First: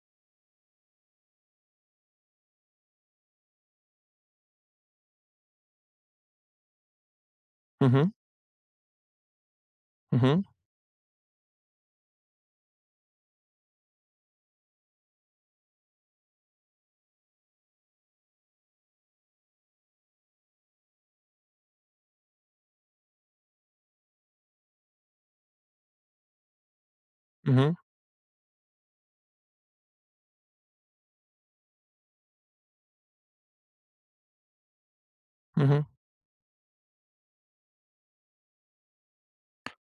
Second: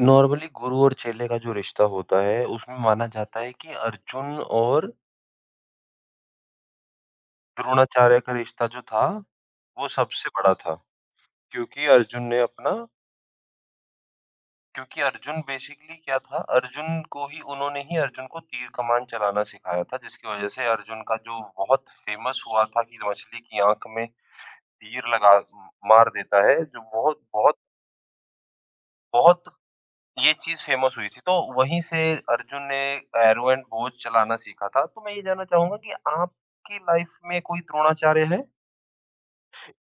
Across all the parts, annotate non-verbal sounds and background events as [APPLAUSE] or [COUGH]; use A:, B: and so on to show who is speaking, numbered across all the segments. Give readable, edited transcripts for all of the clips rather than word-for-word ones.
A: Normally गुरु और चेले का जो रिश्ता होता है, उसमें माना जाता है कि अर्जुन और
B: Mhm,
A: द्रोणाचार्य का रिश्ता जो था, वो सबसे
B: mhm,
A: बड़ा था। क्योंकि अर्जुन ने अपना क्योंकि अर्जुन बेसिकली क्या था, अर्जुन को ही उन्होंने ही अर्जुन को तीर कमान चलाना सिखाया था, जिसकी वज़ह से अर्जुन का जो बहुत फ़ेमस हुआ था कि मछली की आँख में तीर लगा मार देता है, जो बहुत बहुत
B: mhm,
A: बहुत ये चीज़ फ़ेमस हुई थी, तो वहीं से अर्जुन ने एरो एंड बोझ चलाना सीखा था। तो मैं ये जानना चाहूँगा
B: mhm।
A: कि आपकी लाइफ़ में कोई द्रोणाचार्य है?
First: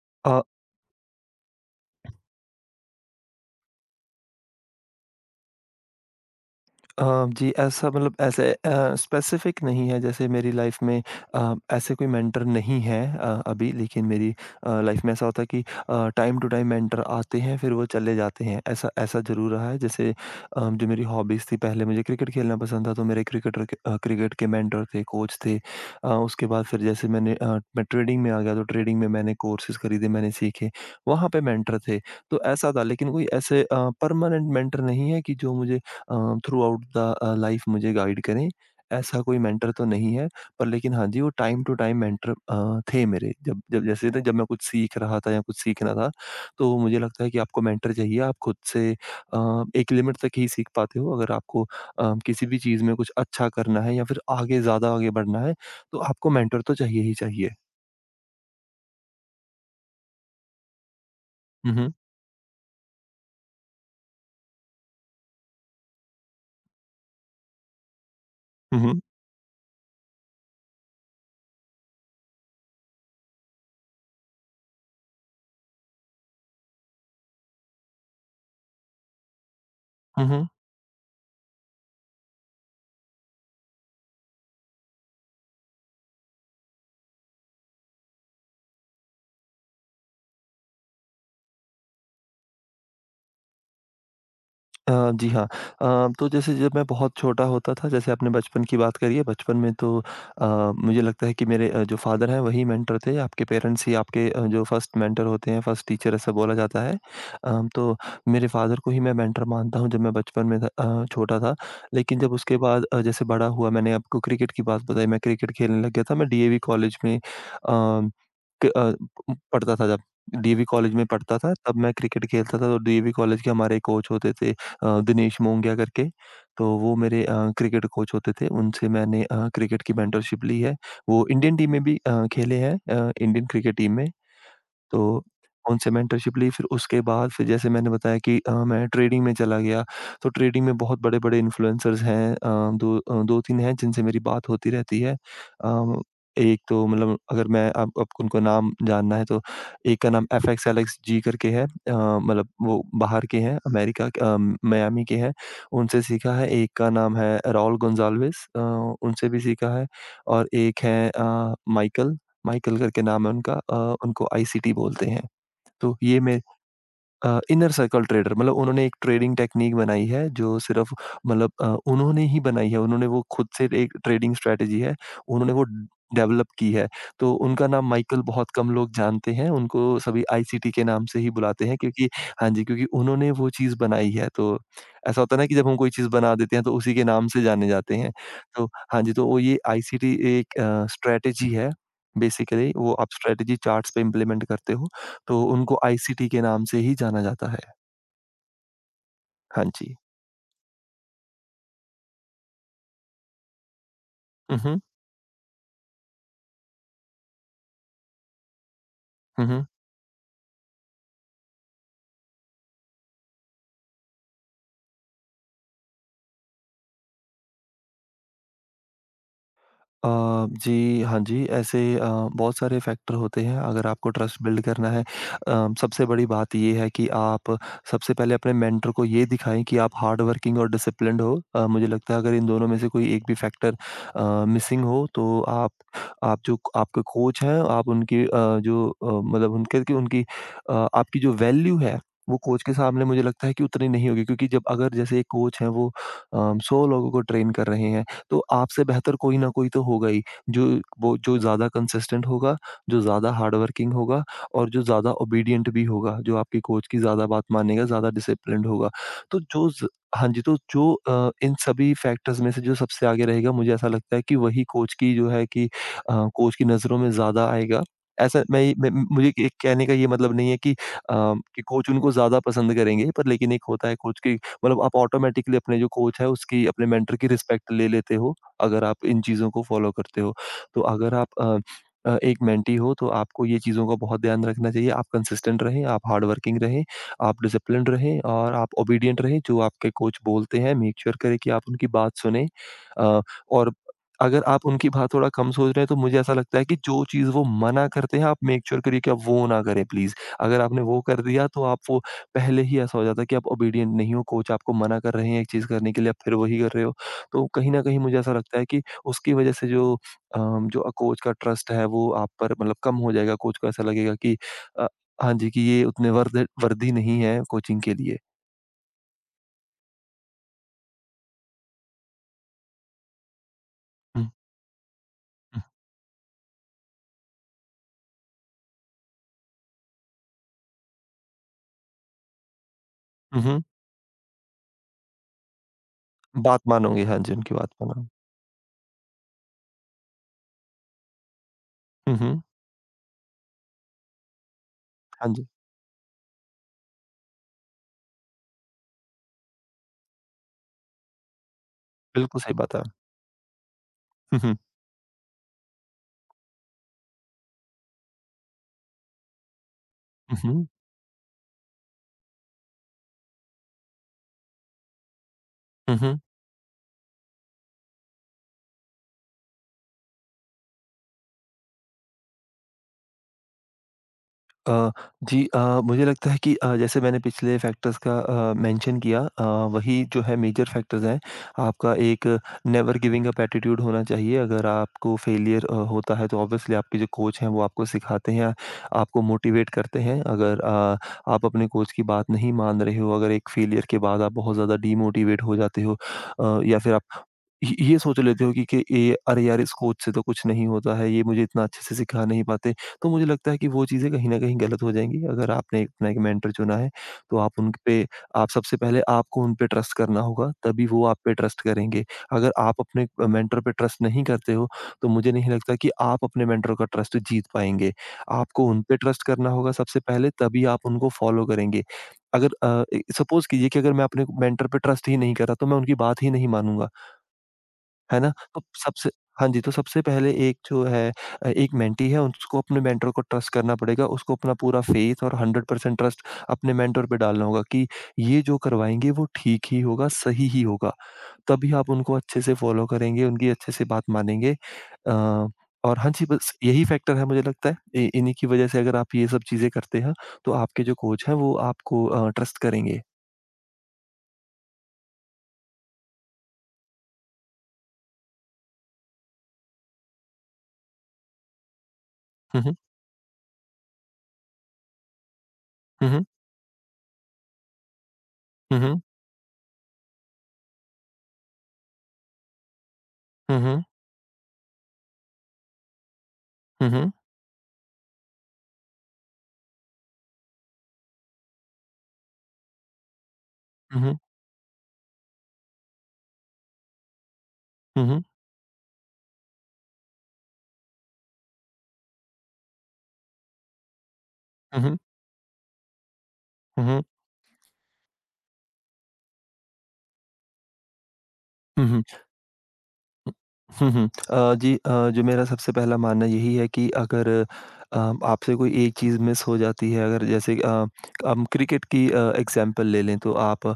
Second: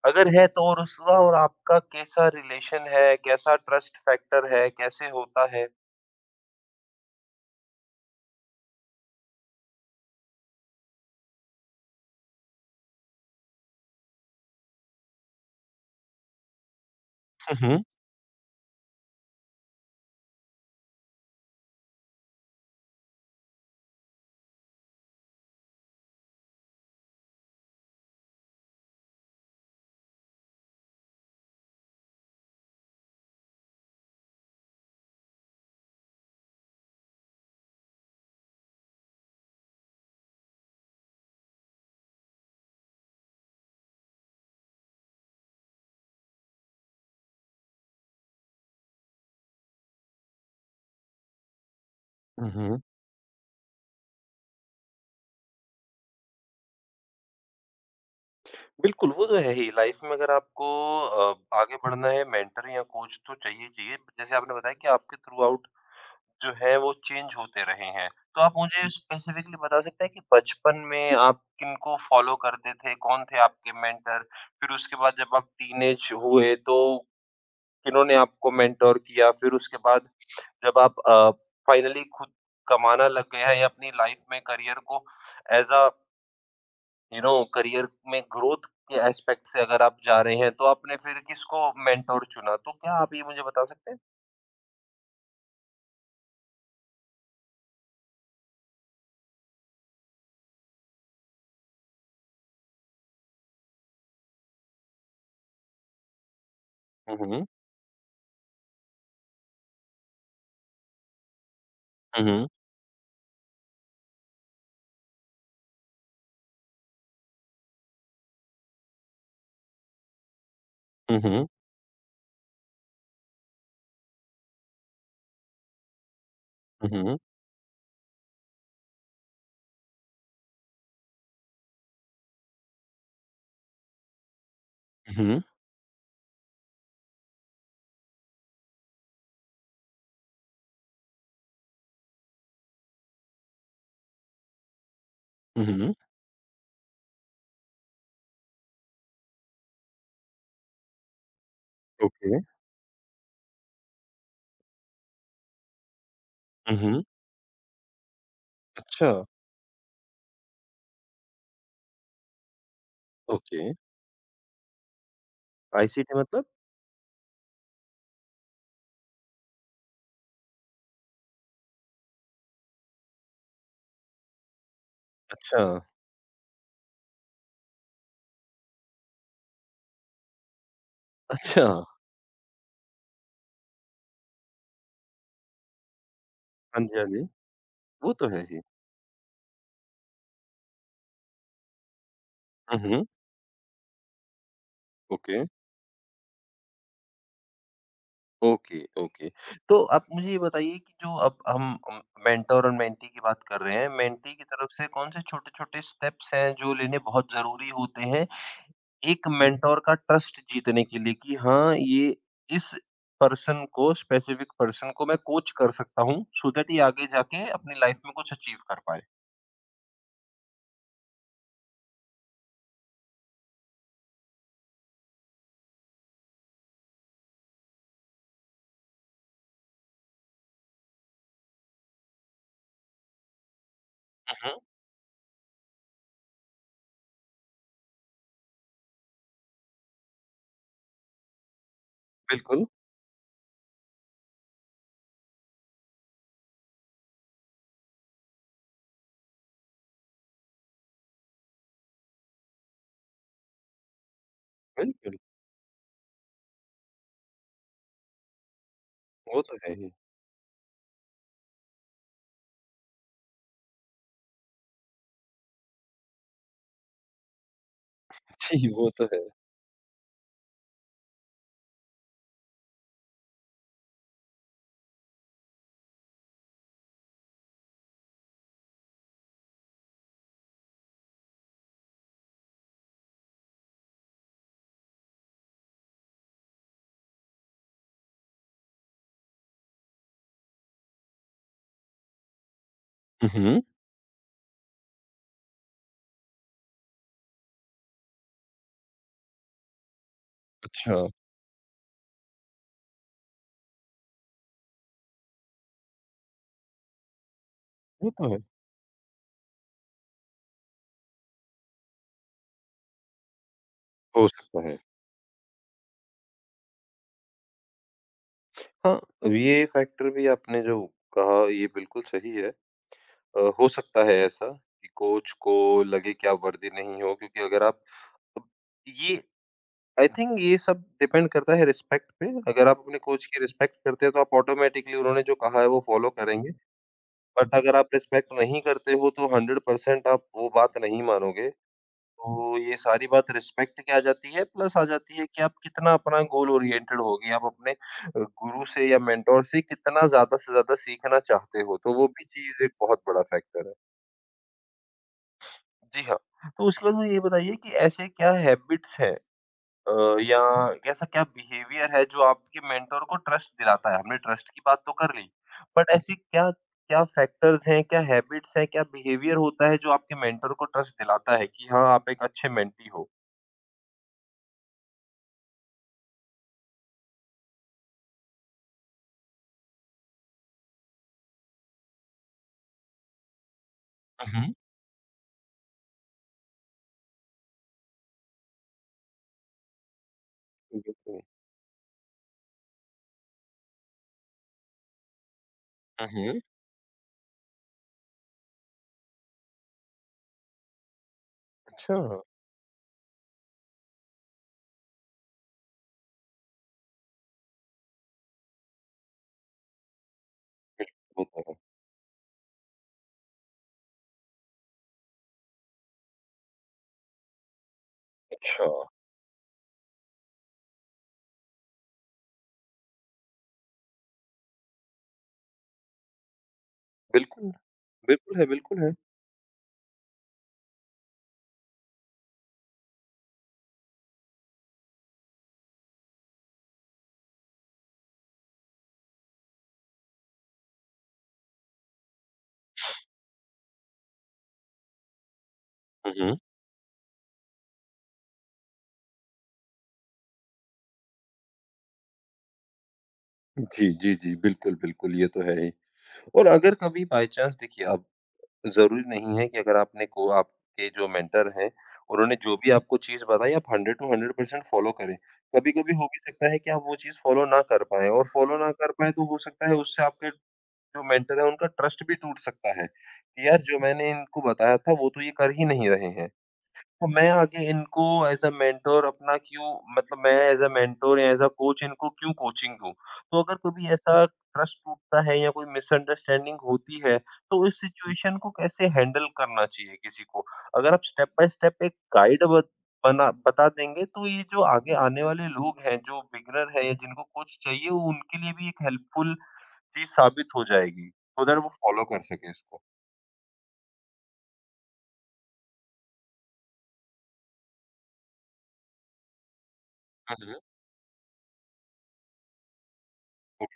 A: अगर है तो और उसका और आपका कैसा रिलेशन है? कैसा ट्रस्ट फैक्टर है? कैसे होता है?
B: अ, जी, ऐसा मतलब ऐसे स्पेसिफ़िक नहीं है जैसे मेरी लाइफ़ में ऐसे कोई मेंटर नहीं है अभी, लेकिन मेरी लाइफ़ में ऐसा होता है कि टाइम टू टाइम मेंटर आते
A: हुँ,
B: हैं फिर
A: हुँ।
B: वो चले जाते हैं। ऐसा ऐसा ज़रूर रहा है जैसे जो मेरी हॉबीज़ थी, पहले मुझे क्रिकेट खेलना पसंद था तो मेरे क्रिकेटर के क्रिकेट के मेंटर थे, कोच थे। उसके बाद फिर जैसे मैं ट्रेडिंग में आ गया तो ट्रेडिंग में मैंने कोर्सेज़ खरीदे, मैंने सीखे, वहाँ पे मेंटर थे। तो ऐसा था, लेकिन कोई ऐसे परमानेंट मेंटर नहीं है कि जो मुझे थ्रू आउट द लाइफ मुझे गाइड करें। ऐसा कोई मेंटर तो नहीं है, पर लेकिन हाँ जी, वो टाइम टू टाइम मेंटर थे मेरे। जब जब जैसे ना, जब मैं कुछ सीख रहा था या कुछ सीखना था, तो मुझे लगता है कि आपको मेंटर चाहिए। आप खुद से एक लिमिट तक ही सीख पाते हो। अगर आपको किसी
A: हुँ,
B: भी
A: हुँ।
B: चीज़ में कुछ अच्छा करना है या फिर आगे ज़्यादा आगे बढ़ना है, तो आपको मेंटर तो चाहिए ही चाहिए।
A: बिल्कुल, वो तो है ही। लाइफ़ में अगर आपको
B: हुँ,
A: आगे
B: हुँ।
A: बढ़ना है मेंटर या कोच तो चाहिए ही चाहिए। जैसे आपने बताया कि आपके थ्रू आउट जो है वो चेंज होते रहे हैं। तो आप
B: हुँ,
A: मुझे हुँ।
B: हुँ।
A: स्पेसिफिकली बता सकते हैं कि बचपन में आप किनको फ़ॉलो करते थे? कौन थे आपके मेंटर? फिर उसके बाद जब आप टीनेज हुए तो किन्होंने आपको मेंटर किया? फिर उसके बाद
B: हुँ, हुँ।
A: जब आप फाइनली खुद कमाना लग गए हैं या अपनी लाइफ़ में करियर को as a you know career में ग्रोथ के एस्पेक्ट से अगर आप जा रहे हैं तो आपने फिर किसको मेंटर चुना? तो क्या आप ये मुझे बता सकते हैं?
B: जी हाँ। तो जैसे जब मैं बहुत छोटा होता था, जैसे आपने बचपन की बात करी है, बचपन में तो अ, मुझे लगता है कि मेरे जो फ़ादर हैं वही मेंटर थे। आपके पेरेंट्स ही आपके जो फर्स्ट मेंटर होते हैं, फर्स्ट टीचर ऐसा बोला जाता है।
A: हुँ, हुँ।
B: तो मेरे फ़ादर को ही मैं मेंटर मानता हूँ जब मैं बचपन में था, छोटा था। लेकिन
A: हुँ,
B: जब
A: हुँ।
B: उसके बाद जैसे बड़ा हुआ, मैंने आपको क्रिकेट की बात बताई, मैं क्रिकेट खेलने लग गया था। मैं डीएवी कॉलेज में अ पढ़ता था, जब डीएवी कॉलेज में
A: हुँ,
B: पढ़ता
A: हुँ।
B: था, तब मैं क्रिकेट खेलता था, तो डीएवी कॉलेज के हमारे कोच होते थे दिनेश मोंगिया करके, तो वो
A: हुँ, हुँ।
B: मेरे क्रिकेट कोच होते थे, उनसे मैंने क्रिकेट की मेंटरशिप ली है। वो इंडियन टीम में भी खेले हैं, इंडियन क्रिकेट टीम में। तो उनसे मेंटरशिप ली, फिर उसके बाद फिर जैसे मैंने बताया कि मैं ट्रेडिंग में चला गया। तो ट्रेडिंग में बहुत बड़े-बड़े इन्फ्लुएंसर्स हैं, 2-3 हैं जिनसे मेरी बात होती रहती है।
A: हुँ, हुँ।
B: अ, एक तो मतलब अगर मैं आप आपको उनको नाम जानना है तो एक का नाम एफएक्स एलेक्स जी करके है,
A: ओके।
B: मतलब वो बाहर के हैं, अमेरिका के, मियामी के हैं, उनसे सीखा है। एक
A: हुँ,
B: का
A: हुँ।
B: नाम है राउल गोंजाल्वेस,
A: अच्छा,
B: उनसे भी सीखा है और एक हैं माइकल। माइकल करके नाम है उनका,
A: ओके।
B: उनको आईसीटी बोलते हैं। तो
A: आईसीटी
B: ये मैं
A: मतलब?
B: Inner circle trader. मतलब उन्होंने एक ट्रेडिंग टेक्नीक बनाई है जो सिर्फ मतलब उन्होंने ही बनाई है। उन्होंने वो खुद से, एक ट्रेडिंग स्ट्रैटेजी है, उन्होंने
A: अच्छा,
B: वो
A: अच्छा।
B: डेवलप की है। तो उनका नाम माइकल बहुत कम लोग जानते हैं, उनको सभी आईसीटी के नाम से ही बुलाते हैं,
A: [LAUGHS]
B: क्योंकि हाँ जी, क्योंकि उन्होंने वो चीज़ बनाई है। तो ऐसा होता है ना कि जब हम कोई चीज़ बना देते हैं तो
A: हाँ
B: उसी
A: जी,
B: के
A: हाँ जी।
B: नाम से जाने जाते हैं।
A: वो तो है ही।
B: तो हाँ जी, तो वो ये आईसीटी एक स्ट्रैटेजी है, बेसिकली
A: हुँ,
B: वो
A: हुँ।
B: आप स्ट्रैटेजी चार्ट्स पे इम्प्लीमेंट करते हो, तो
A: ओके,
B: उनको आईसीटी के नाम से ही जाना जाता है।
A: Okay, okay.
B: हाँ
A: तो
B: जी।
A: आप मुझे ये बताइए कि जो अब हम मेंटर और मेंटी की बात कर रहे हैं, मेंटी की
B: हुँ,
A: तरफ
B: हुँ।
A: से कौन-से छोटे-छोटे स्टेप्स हैं जो लेने बहुत ज़रूरी होते हैं, एक
B: हुँ, हुँ।
A: मेंटर का ट्रस्ट जीतने के लिए कि हाँ, ये इस पर्सन को स्पेसिफिक पर्सन को मैं कोच कर सकता हूँ सो दैट ये आगे जाके अपनी लाइफ़ में कुछ अचीव कर पाए?
B: अ, जी, हाँ जी, ऐसे बहुत सारे फैक्टर होते हैं अगर आपको ट्रस्ट बिल्ड करना है। सबसे बड़ी बात ये है कि आप सबसे पहले अपने मेंटर को ये दिखाएँ कि आप हार्ड वर्किंग और डिसिप्लिन्ड हो। मुझे लगता है अगर इन दोनों में से कोई एक भी फैक्टर
A: हुँ, हुँ।
B: मिसिंग हो तो आप जो आपके कोच हैं, आप उनकी अ, जो अ, मतलब उनके कि उनकी आपकी जो वैल्यू है वो कोच
A: बिल्कुल,
B: के सामने मुझे लगता है कि उतनी नहीं होगी, क्योंकि जब अगर जैसे एक कोच है वो अ, 100 लोगों को ट्रेन कर रहे हैं। तो आपसे बेहतर कोई ना कोई तो होगा ही, जो वो जो ज़्यादा कंसिस्टेंट होगा, जो ज़्यादा हार्ड वर्किंग होगा और जो ज़्यादा
A: बिल्कुल।
B: ओबीडिएंट भी होगा, जो आपके कोच की ज़्यादा बात मानेगा, ज़्यादा डिसिप्लिन्ड होगा। तो
A: वो तो
B: जो
A: है
B: ज़
A: ही।
B: हाँ जी, तो जो इन सभी फैक्टर्स में से जो सबसे आगे रहेगा, मुझे ऐसा लगता है कि वही कोच की जो है कि कोच की नज़रों में ज़्यादा आएगा।
A: [LAUGHS]
B: ऐसा मैं
A: जी,
B: ये
A: वो
B: मैं
A: तो है।
B: मुझे ये कहने का ये मतलब नहीं है कि कोच उनको ज़्यादा पसंद करेंगे, पर लेकिन एक होता है कोच की, मतलब आप ऑटोमेटिकली अपने जो कोच है उसकी, अपने मेंटर की रिस्पेक्ट ले लेते हो, अगर आप इन चीज़ों को फ़ॉलो करते हो। तो अगर एक मेंटी हो तो आपको ये चीज़ों का बहुत ध्यान रखना चाहिए। आप कंसिस्टेंट रहें, आप हार्ड वर्किंग रहें, आप डिसिप्लिन्ड रहें और आप ओबीडिएंट रहें। जो आपके कोच बोलते हैं, मेक श्योर करें कि आप उनकी बात सुनें। अ,
A: हुँ, हुँ।
B: और अगर आप उनकी बात थोड़ा कम सोच रहे हैं, तो मुझे ऐसा लगता है कि जो चीज़ वो मना करते हैं आप मेक श्योर करिए कि आप वो ना करें, प्लीज़। अगर आपने
A: अच्छा,
B: वो कर दिया तो आप वो पहले ही ऐसा हो जाता है कि आप ओबीडिएंट नहीं हो, कोच आपको मना कर रहे हैं एक चीज़ करने के लिए, आप फिर वही कर रहे हो। तो कहीं न कहीं
A: वो
B: मुझे
A: तो
B: ऐसा
A: है,
B: लगता है कि उसकी वज़ह से जो कोच का ट्रस्ट है वो आप पर मतलब कम हो जाएगा, कोच को ऐसा लगेगा
A: हो
B: कि
A: सकता है।
B: अ, हाँ जी, कि ये उतने वर्द वर्दी नहीं है कोचिंग के लिए।
A: हाँ, ये फैक्टर भी आपने जो कहा ये बिल्कुल सही है। हो सकता है
B: हुँ,
A: ऐसा कि कोच
B: हुँ,
A: को लगे कि आप वर्दी नहीं हो क्योंकि अगर आप अब ये आई थिंक ये सब डिपेंड करता है रिस्पेक्ट पे। अगर आप अपने कोच की
B: हुँ, हुँ।
A: रिस्पेक्ट करते हैं तो आप ऑटोमैटिकली उन्होंने जो कहा है वो फॉलो करेंगे।
B: बात मानोगे, हाँ जी,
A: बट
B: उनकी बात
A: अगर आप
B: मानोगे।
A: रिस्पेक्ट नहीं करते हो तो 100% आप वो बात नहीं मानोगे।
B: हुँ, हुँ।
A: तो ये सारी बात रिस्पेक्ट की आ जाती है, प्लस आ जाती है
B: हाँ
A: कि
B: जी,
A: आप कितना अपना गोल ओरिएंटेड हो गए, आप अपने गुरु से या मेंटर से कितना ज़्यादा से ज़्यादा सीखना चाहते हो, तो वो भी
B: बिल्कुल सही
A: चीज़ एक
B: बात है।
A: बहुत बड़ा फैक्टर है।
B: हुँ, हुँ।
A: जी हाँ, तो उसके बाद मुझे ये बताइए कि ऐसे क्या हैबिट्स हैं अ,
B: हुँ,
A: या
B: हुँ।
A: ऐसा क्या बिहेवियर है जो आपके मेंटर को ट्रस्ट दिलाता है? हमने ट्रस्ट की बात तो कर ली, बट
B: हुँ,
A: ऐसी
B: हुँ।
A: क्या क्या फैक्टर्स हैं, क्या हैबिट्स हैं, क्या बिहेवियर होता है जो आपके मेंटर को ट्रस्ट दिलाता है कि हाँ, आप एक अच्छे मेंटी हो?
B: अ, जी अ, मुझे लगता है कि जैसे मैंने पिछले फैक्टर्स का मेंशन किया, वही जो है मेजर फैक्टर्स हैं। आपका एक नेवर गिविंग अप एटीट्यूड होना चाहिए।
A: हुँ,
B: अगर आपको फेलियर होता है तो ऑब्वियसली आपके जो कोच हैं वो आपको सिखाते हैं, आपको मोटिवेट करते हैं। अगर
A: हुँ।
B: आप अपने कोच की बात नहीं मान रहे हो, अगर एक फेलियर के बाद आप बहुत ज़्यादा डीमोटिवेट हो जाते हो,
A: हुँ, हुँ।
B: या फिर आप य ये सोच लेते हो कि ये, अरे यार! इस कोच से तो कुछ नहीं होता है, ये मुझे इतना अच्छे
A: अच्छा,
B: से सिखा नहीं पाते। तो मुझे लगता है कि वो चीज़ें कहीं न कहीं गलत हो जाएँगी। अगर आपने अपना एक मेंटर चुना है, तो आप सबसे पहले आपको उन पे ट्रस्ट करना होगा, तभी वो आप पे ट्रस्ट करेंगे। अगर आप अपने मेंटर पे ट्रस्ट नहीं करते हो, तो मुझे नहीं लगता कि आप अपने मेंटर का ट्रस्ट जीत पाएँगे।
A: अच्छा।
B: आपको उन पे ट्रस्ट करना होगा सबसे पहले, तभी आप उनको फॉलो करेंगे। अगर ए सपोज़ कीजिए कि अगर मैं अपने मेंटर पे ट्रस्ट ही नहीं कर रहा, तो मैं उनकी बात ही नहीं मानूँगा।
A: बिल्कुल,
B: है ना?
A: बिल्कुल है,
B: तो
A: बिल्कुल है।
B: सबसे हाँ जी, तो सबसे पहले एक जो है एक मेंटी है उसको अपने मेंटर को ट्रस्ट करना पड़ेगा, उसको अपना पूरा फ़ेथ और 100% ट्रस्ट अपने मेंटर पे डालना होगा कि ये जो करवाएँगे वो ठीक ही होगा, सही ही होगा। तभी आप उनको अच्छे से फ़ॉलो करेंगे, उनकी अच्छे से बात मानेंगे। अ, और हाँ
A: हुँ,
B: जी,
A: हुँ।
B: बस यही फैक्टर है, मुझे लगता है इ इन्हीं की वज़ह से अगर आप ये सब चीज़ें करते हैं, तो आपके जो कोच हैं वो आपको ट्रस्ट करेंगे।
A: जी, जी, जी। बिल्कुल, बिल्कुल, ये तो है ही। और अगर कभी बाय चांस देखिए अब ज़रूरी नहीं है कि अगर आपने को आपके जो मेंटर हैं, उन्होंने जो
B: हुँ,
A: भी
B: हुँ।
A: आपको चीज़ बताई आप 100 टू 100% फ़ॉलो करें। कभी-कभी हो
B: हुँ,
A: भी
B: हुँ।
A: सकता है कि आप वो चीज़ फ़ॉलो ना कर पाएँ और फ़ॉलो ना
B: हुँ,
A: कर
B: हुँ।
A: पाएँ तो हो सकता है उससे आपके जो मेंटर है उनका ट्रस्ट भी टूट सकता है, कि यार
B: हुँ,
A: जो
B: हुँ।
A: मैंने इनको बताया था वो तो ये कर ही नहीं रहे हैं।
B: हुँ,
A: तो
B: हुँ।
A: मैं आगे इनको एज़ अ मेंटर अपना क्यों मतलब मैं एज़ अ मेंटर या एज़ अ कोच इनको क्यों कोचिंग दूँ? तो अगर कभी
B: हुँ, हुँ।
A: ऐसा ट्रस्ट टूटता है या कोई मिसअंडरस्टैंडिंग होती है, तो इस
B: हुँ, हुँ।
A: सिचुएशन को कैसे हैंडल करना चाहिए किसी को? अगर आप स्टेप बाय स्टेप एक गाइड ब बना बता देंगे तो ये जो
B: हुँ,
A: आगे
B: हुँ।
A: आने वाले लोग हैं, जो बिगिनर है
B: हुँ,
A: या
B: हुँ।
A: जिनको कोच चाहिए वो उनके लिए भी एक हेल्पफुल चीज़ साबित हो जाएगी, सो दैट वो
B: हुँ, हुँ।
A: फॉलो कर सकें इसको।
B: हुँ, हुँ। जो मेरा सबसे पहला मानना यही है कि अगर अ, आपसे कोई एक चीज़ मिस हो जाती है, अगर
A: हुँ,
B: जैसे
A: हुँ।
B: हम क्रिकेट की एग्ज़ाम्पल ले लें, तो आप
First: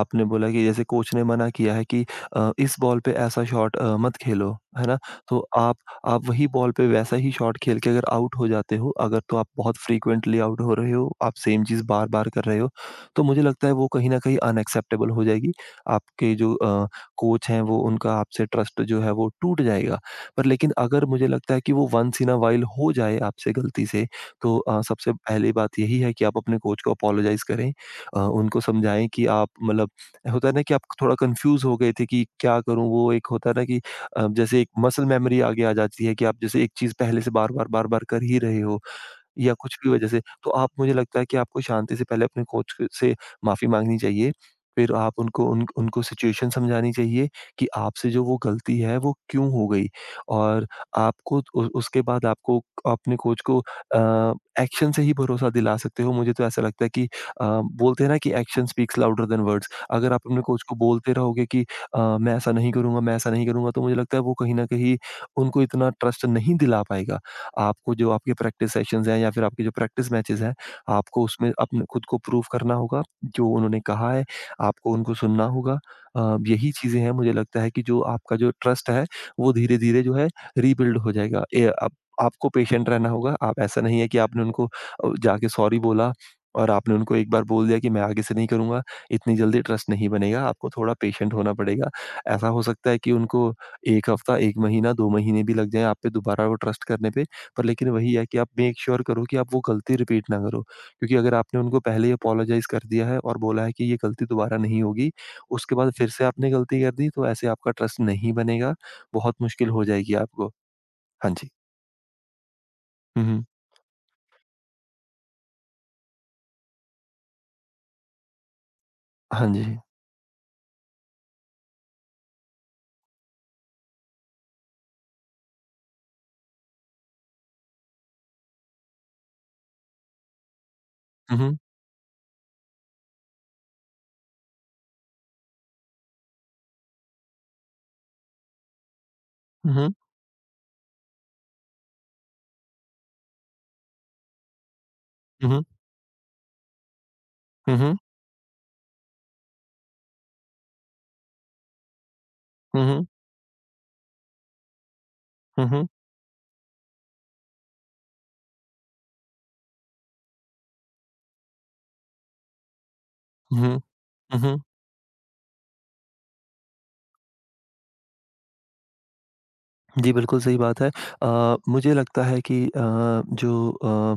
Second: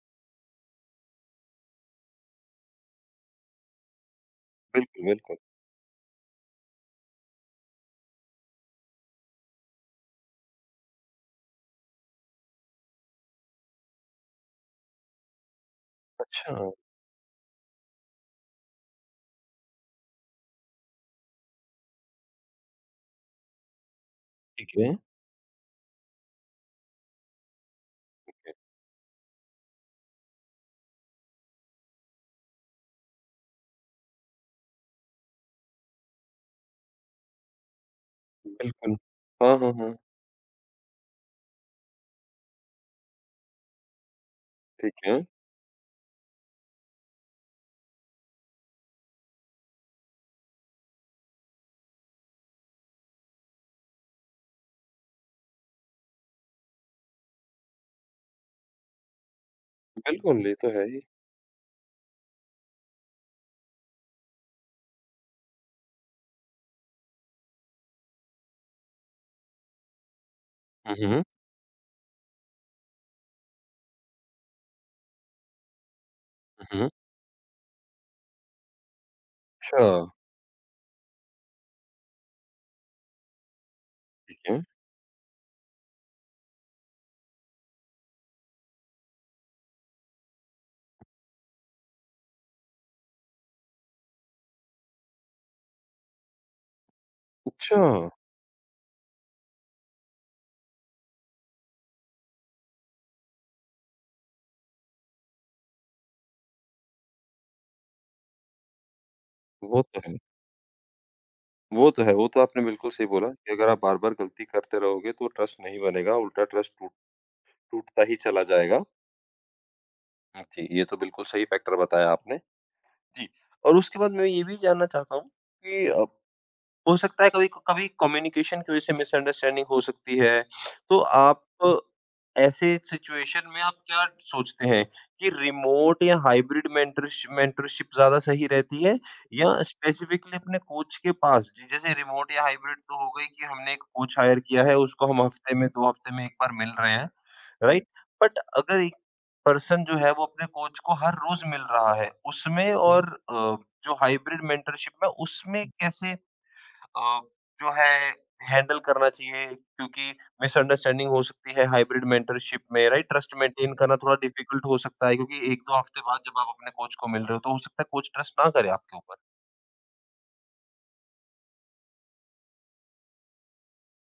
B: आपने बोला कि जैसे कोच ने मना किया है कि इस बॉल पे ऐसा शॉट मत खेलो, है ना?
A: बिल्कुल, बिल्कुल।
B: तो आप वही बॉल पे वैसा ही शॉट खेल के अगर आउट हो जाते हो, अगर तो आप बहुत फ्रीक्वेंटली आउट हो रहे हो, आप सेम चीज़ बार-बार कर रहे हो, तो मुझे लगता है वो कहीं न कहीं अनएक्सेप्टेबल हो जाएगी। आपके
A: अच्छा,
B: जो अ कोच हैं, वो उनका आपसे ट्रस्ट जो है वो टूट जाएगा। पर लेकिन अगर मुझे लगता है कि वो वंस इन अ व्हाइल हो जाए आपसे गलती से, तो
A: ठीक है।
B: सबसे पहली बात यही है कि आप अपने कोच को अपोलोजाइज़ करें। उनको समझाएँ कि आप मतलब होता है ना कि आप थोड़ा कन्फ्यूज़ हो गए थे कि क्या करूँ? वो एक होता है ना कि जैसे एक मसल मेमोरी आगे आ जाती है कि आप जैसे एक चीज़ पहले से बार-बार, बार-बार कर ही रहे हो।
A: बिल्कुल।
B: या
A: हाँ, हाँ,
B: कुछ भी
A: हाँ।
B: वजह से, तो आप मुझे लगता है कि आपको शांति से पहले अपने कोच क से माफ़ी माँगनी चाहिए। फिर आप
A: क्या?
B: उनको उन उनको सिचुएशन समझानी चाहिए कि आपसे जो वो गलती है वो क्यों हो गई, और आपको उ उसके बाद आपको अपने कोच को एक्शन से ही भरोसा दिला सकते हो। मुझे तो ऐसा लगता है कि बोलते हैं ना कि action speaks louder than words. अगर आप अपने
A: बिल्कुल
B: कोच को
A: है ये।
B: बोलते रहोगे कि मैं ऐसा नहीं करूँगा, मैं ऐसा नहीं करूँगा, तो मुझे लगता है वो कहीं न कहीं उनको इतना ट्रस्ट नहीं दिला पाएगा। आपको जो आपके प्रैक्टिस सेशंस हैं या फिर आपके जो प्रैक्टिस मैचेस हैं,
A: हुँ, हुँ।
B: आपको उसमें अपने खुद को प्रूव करना होगा, जो उन्होंने कहा है, आपको उनको सुनना होगा। यही
A: हुँ, हुँ।
B: चीज़ें हैं मुझे लगता है कि जो आपका जो ट्रस्ट है, वो धीरे-धीरे
A: अच्छा,
B: जो है रीबिल्ड हो जाएगा। ए आप आपको पेशेंट रहना होगा। आप ऐसा नहीं है कि आपने
A: ओके।
B: उनको जाके सॉरी बोला और आपने उनको एक बार बोल दिया कि मैं आगे से नहीं करूँगा, इतनी जल्दी ट्रस्ट नहीं बनेगा, आपको थोड़ा पेशेंट होना पड़ेगा। ऐसा हो सकता है कि उनको 1 हफ्ता, 1 महीना, 2 महीने भी लग जाएँ आप पे दोबारा वो ट्रस्ट करने पे। पर
A: अच्छा,
B: लेकिन वही है कि आप मेक श्योर करो कि आप वो गलती रिपीट ना करो। क्योंकि अगर आपने उनको पहले ही अपोलोजाइज़ कर दिया है और बोला है कि ये गलती दोबारा नहीं होगी, उसके बाद फिर से आपने गलती कर दी, तो ऐसे आपका ट्रस्ट नहीं बनेगा, बहुत मुश्किल
A: वो
B: हो
A: तो
B: जाएगी
A: है।
B: आपको। हाँ जी।
A: वो तो है, वो तो आपने बिल्कुल सही
B: हुँ,
A: बोला
B: हुँ।
A: कि अगर आप बार-बार गलती करते रहोगे तो ट्रस्ट नहीं बनेगा, उल्टा ट्रस्ट टूटता ही चला जाएगा।
B: हाँ जी।
A: हाँ जी, ये तो बिल्कुल सही फैक्टर बताया आपने। जी, और उसके बाद मैं ये भी जानना चाहता हूँ कि हो सकता है कभी कभी कम्युनिकेशन की वजह से मिसअंडरस्टैंडिंग हो सकती है। तो
B: हुँ,
A: आप
B: हुँ।
A: ऐसे सिचुएशन में आप क्या सोचते हैं कि रिमोट या हाइब्रिड मेंटरशिप ज़्यादा सही रहती है या
B: हुँ, हुँ।
A: स्पेसिफिकली अपने कोच के पास? जी, जैसे रिमोट या हाइब्रिड तो हो गई कि हमने एक कोच हायर किया है, उसको हम
B: हुँ,
A: हफ्ते
B: हुँ।
A: में 2 हफ्ते में 1 बार मिल रहे हैं,
B: हुँ,
A: राइट?
B: हुँ।
A: बट अगर एक पर्सन जो है वो अपने कोच को हर रोज़ मिल रहा है, उसमें
B: हुँ, हुँ।
A: और जो हाइब्रिड मेंटरशिप में उसमें
B: हुँ, हुँ।
A: कैसे अ, जो है हैंडल करना चाहिए क्योंकि मिसअंडरस्टैंडिंग हो सकती है हाइब्रिड मेंटरशिप में राइट ट्रस्ट
B: हुँ,
A: मेंटेन
B: हुँ।
A: करना थोड़ा
B: हुँ, हुँ।
A: डिफिकल्ट हो सकता है क्योंकि 1-2 हफ्ते बाद जब आप अपने कोच को मिल रहे हो तो हो सकता है कोच ट्रस्ट ना करे आपके ऊपर।
B: जी, बिल्कुल सही बात है। मुझे लगता है कि जो अ,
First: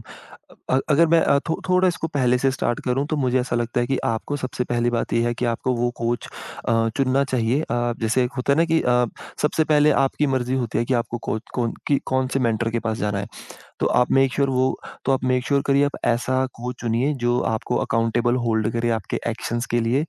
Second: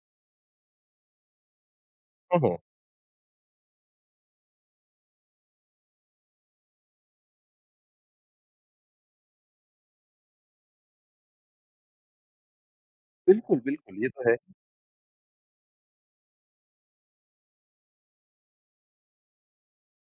B: अगर मैं अ, थो थोड़ा इसको पहले
A: हाँ,
B: से
A: हाँ।
B: स्टार्ट करूँ, तो मुझे ऐसा लगता है कि आपको सबसे पहली बात ये है कि आपको वो कोच चुनना चाहिए। जैसे एक होता है ना कि सबसे पहले आपकी मर्ज़ी होती है कि आपको कोच कौन-से मेंटर के पास जाना है।
A: बिल्कुल,
B: तो
A: बिल्कुल ये
B: आप
A: तो
B: मेक
A: है।
B: श्योर वो तो आप मेक श्योर करिए, आप ऐसा कोच चुनिए जो आपको अकाउंटेबल होल्ड करे आपके एक्शंस के लिए।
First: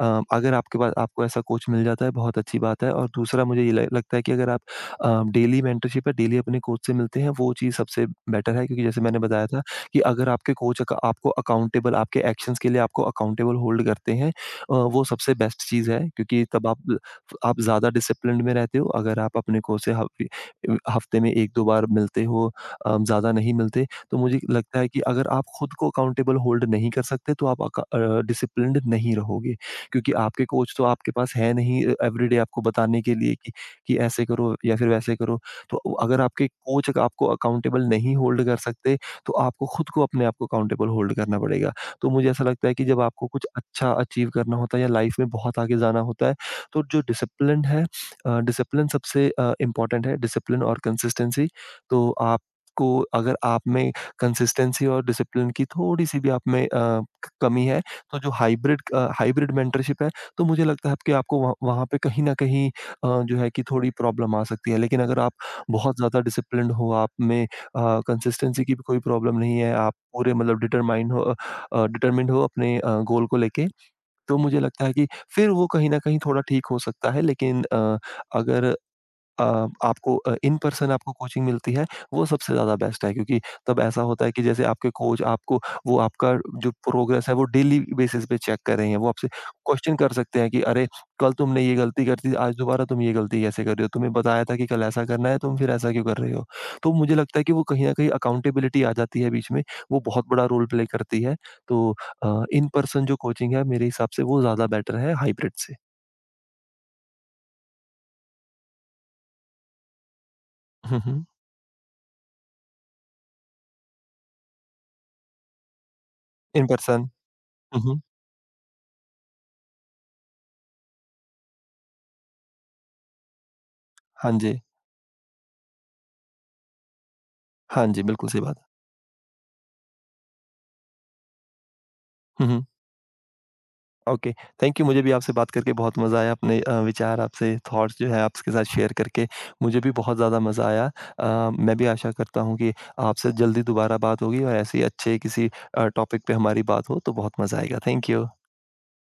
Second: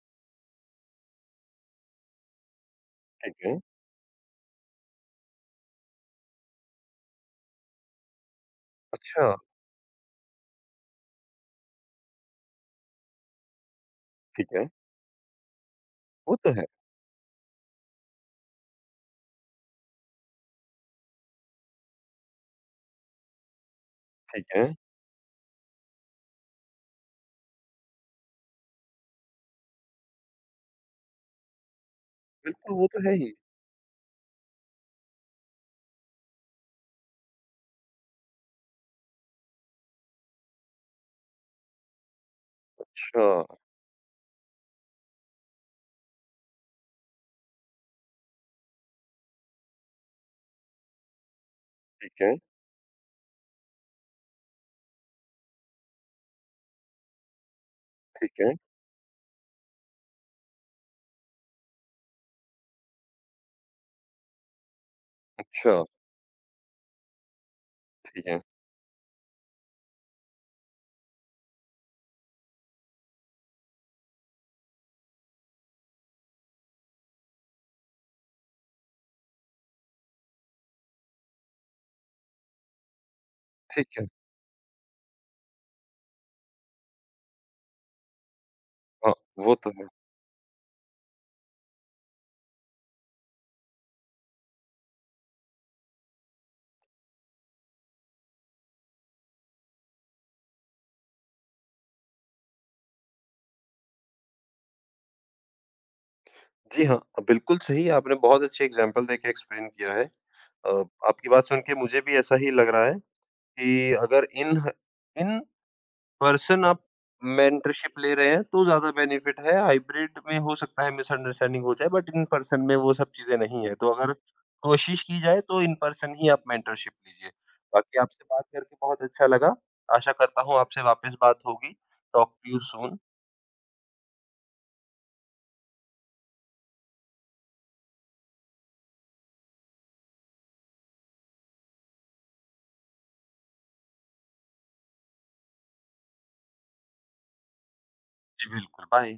B: अगर आपके पास आपको ऐसा कोच मिल जाता है, बहुत अच्छी बात है। और दूसरा मुझे ये ल लगता है कि अगर आप डेली मेंटरशिप या डेली अपने कोच से मिलते हैं, वो चीज़ सबसे बेटर है, क्योंकि जैसे मैंने
A: अच्छा
B: बताया था कि अगर आपके कोच अक आपको अकाउंटेबल, आपके एक्शंस के लिए आपको अकाउंटेबल होल्ड करते हैं,
A: ठीक है,
B: वो सबसे बेस्ट चीज़ है,
A: वो
B: क्योंकि
A: तो है,
B: तब आप ज़्यादा डिसिप्लिन्ड में रहते हो। अगर आप अपने कोच से हफ़्ते में 1-2 बार मिलते हो, ज़्यादा नहीं मिलते, तो मुझे
A: ठीक है।
B: लगता है कि अगर आप खुद को अकाउंटेबल होल्ड नहीं कर सकते तो आप डिसिप्लिन्ड नहीं रहोगे। क्योंकि आपके कोच तो आपके पास है नहीं, एवरीडे आपको
A: बिल्कुल वो
B: बताने
A: तो है
B: के
A: ही।
B: लिए कि ऐसे करो या फिर वैसे करो। तो अगर आपके कोच आपको अकाउंटेबल नहीं होल्ड कर सकते, तो आपको खुद को, अपने आप को अकाउंटेबल होल्ड करना पड़ेगा। तो मुझे ऐसा लगता है कि जब आपको
A: अच्छा
B: कुछ अच्छा अचीव करना होता है या लाइफ में बहुत आगे जाना होता है, तो जो डिसिप्लिन है, डिसिप्लिन सबसे इम्पोर्टेंट है, डिसिप्लिन और कंसिस्टेंसी। तो
A: ठीक है,
B: आप को अगर आप में कंसिस्टेंसी और डिसिप्लिन की थोड़ी-सी भी, आप में कमी है, तो जो
A: ठीक है।
B: हाइब्रिड मेंटरशिप है, तो मुझे लगता है कि आपको वहाँ वहाँ पे कहीं न कहीं जो है कि थोड़ी प्रॉब्लम आ सकती है। लेकिन अगर आप
A: अच्छा
B: बहुत ज़्यादा डिसिप्लिन्ड हो, आप में
A: ठीक है,
B: कंसिस्टेंसी की भी कोई प्रॉब्लम नहीं है, आप पूरे मतलब डिटरमाइन हो अ अ, डिटरमिन्ड हो अपने गोल को लेके, तो मुझे लगता है कि फिर वो कहीं न कहीं थोड़ा ठीक हो सकता है। लेकिन अगर अ, आपको इन पर्सन आपको कोचिंग मिलती है, वो सबसे ज़्यादा बेस्ट है, क्योंकि तब
A: ठीक
B: ऐसा
A: है।
B: होता है कि जैसे आपके कोच आपको वो आपका जो प्रोग्रेस है वो डेली बेसिस पे चेक कर रहे हैं। वो
A: हाँ,
B: आपसे
A: वो तो है।
B: क्वेश्चन कर सकते हैं कि अरे! कल तुमने ये गलती कर दी, आज दोबारा तुम ये गलती कैसे कर रहे हो? तुम्हें बताया था कि कल ऐसा करना है, तुम फिर ऐसा क्यों कर रहे हो? तो मुझे लगता है कि वो कहीं न कहीं अकाउंटेबिलिटी आ जाती है बीच में, वो बहुत बड़ा रोल प्ले करती है। तो इन पर्सन जो कोचिंग है मेरे हिसाब से वो ज़्यादा बेटर है हाइब्रिड से।
A: जी हाँ, बिल्कुल सही आपने बहुत अच्छे एग्ज़ाम्पल देके एक्सप्लेन किया है।
B: हुँ, हुँ।
A: आपकी बात सुन के मुझे भी ऐसा ही लग रहा है। कि अगर इन पर्सन
B: इन
A: आप
B: पर्सन। हुँ,
A: मेंटरशिप
B: हुँ।
A: ले रहे हैं, तो ज़्यादा बेनिफिट है, हाइब्रिड में हो सकता है मिसअंडरस्टैंडिंग हो जाए बट इन पर्सन में वो सब चीज़ें नहीं है, तो अगर
B: हाँ जी।
A: कोशिश की जाए तो इन पर्सन ही आप मेंटरशिप लीजिए।
B: हाँ
A: बाकी
B: जी,
A: आपसे
B: बिल्कुल सही
A: बात
B: बात है।
A: करके बहुत अच्छा लगा, आशा करता हूँ आपसे वापस बात होगी, talk
B: hmm,
A: to you
B: hmm.
A: Soon.
B: Okay, thank you. मुझे भी आपसे बात करके बहुत मज़ा आया। अपने विचार, आपसे थॉट्स जो है आपके साथ शेयर करके मुझे भी बहुत ज़्यादा मज़ा आया। मैं भी आशा करता हूँ कि आपसे जल्दी दोबारा बात होगी और ऐसे ही अच्छे किसी टॉपिक पे हमारी बात हो तो बहुत मज़ा आएगा। Thank you.
A: जी, बिल्कुल, बाय।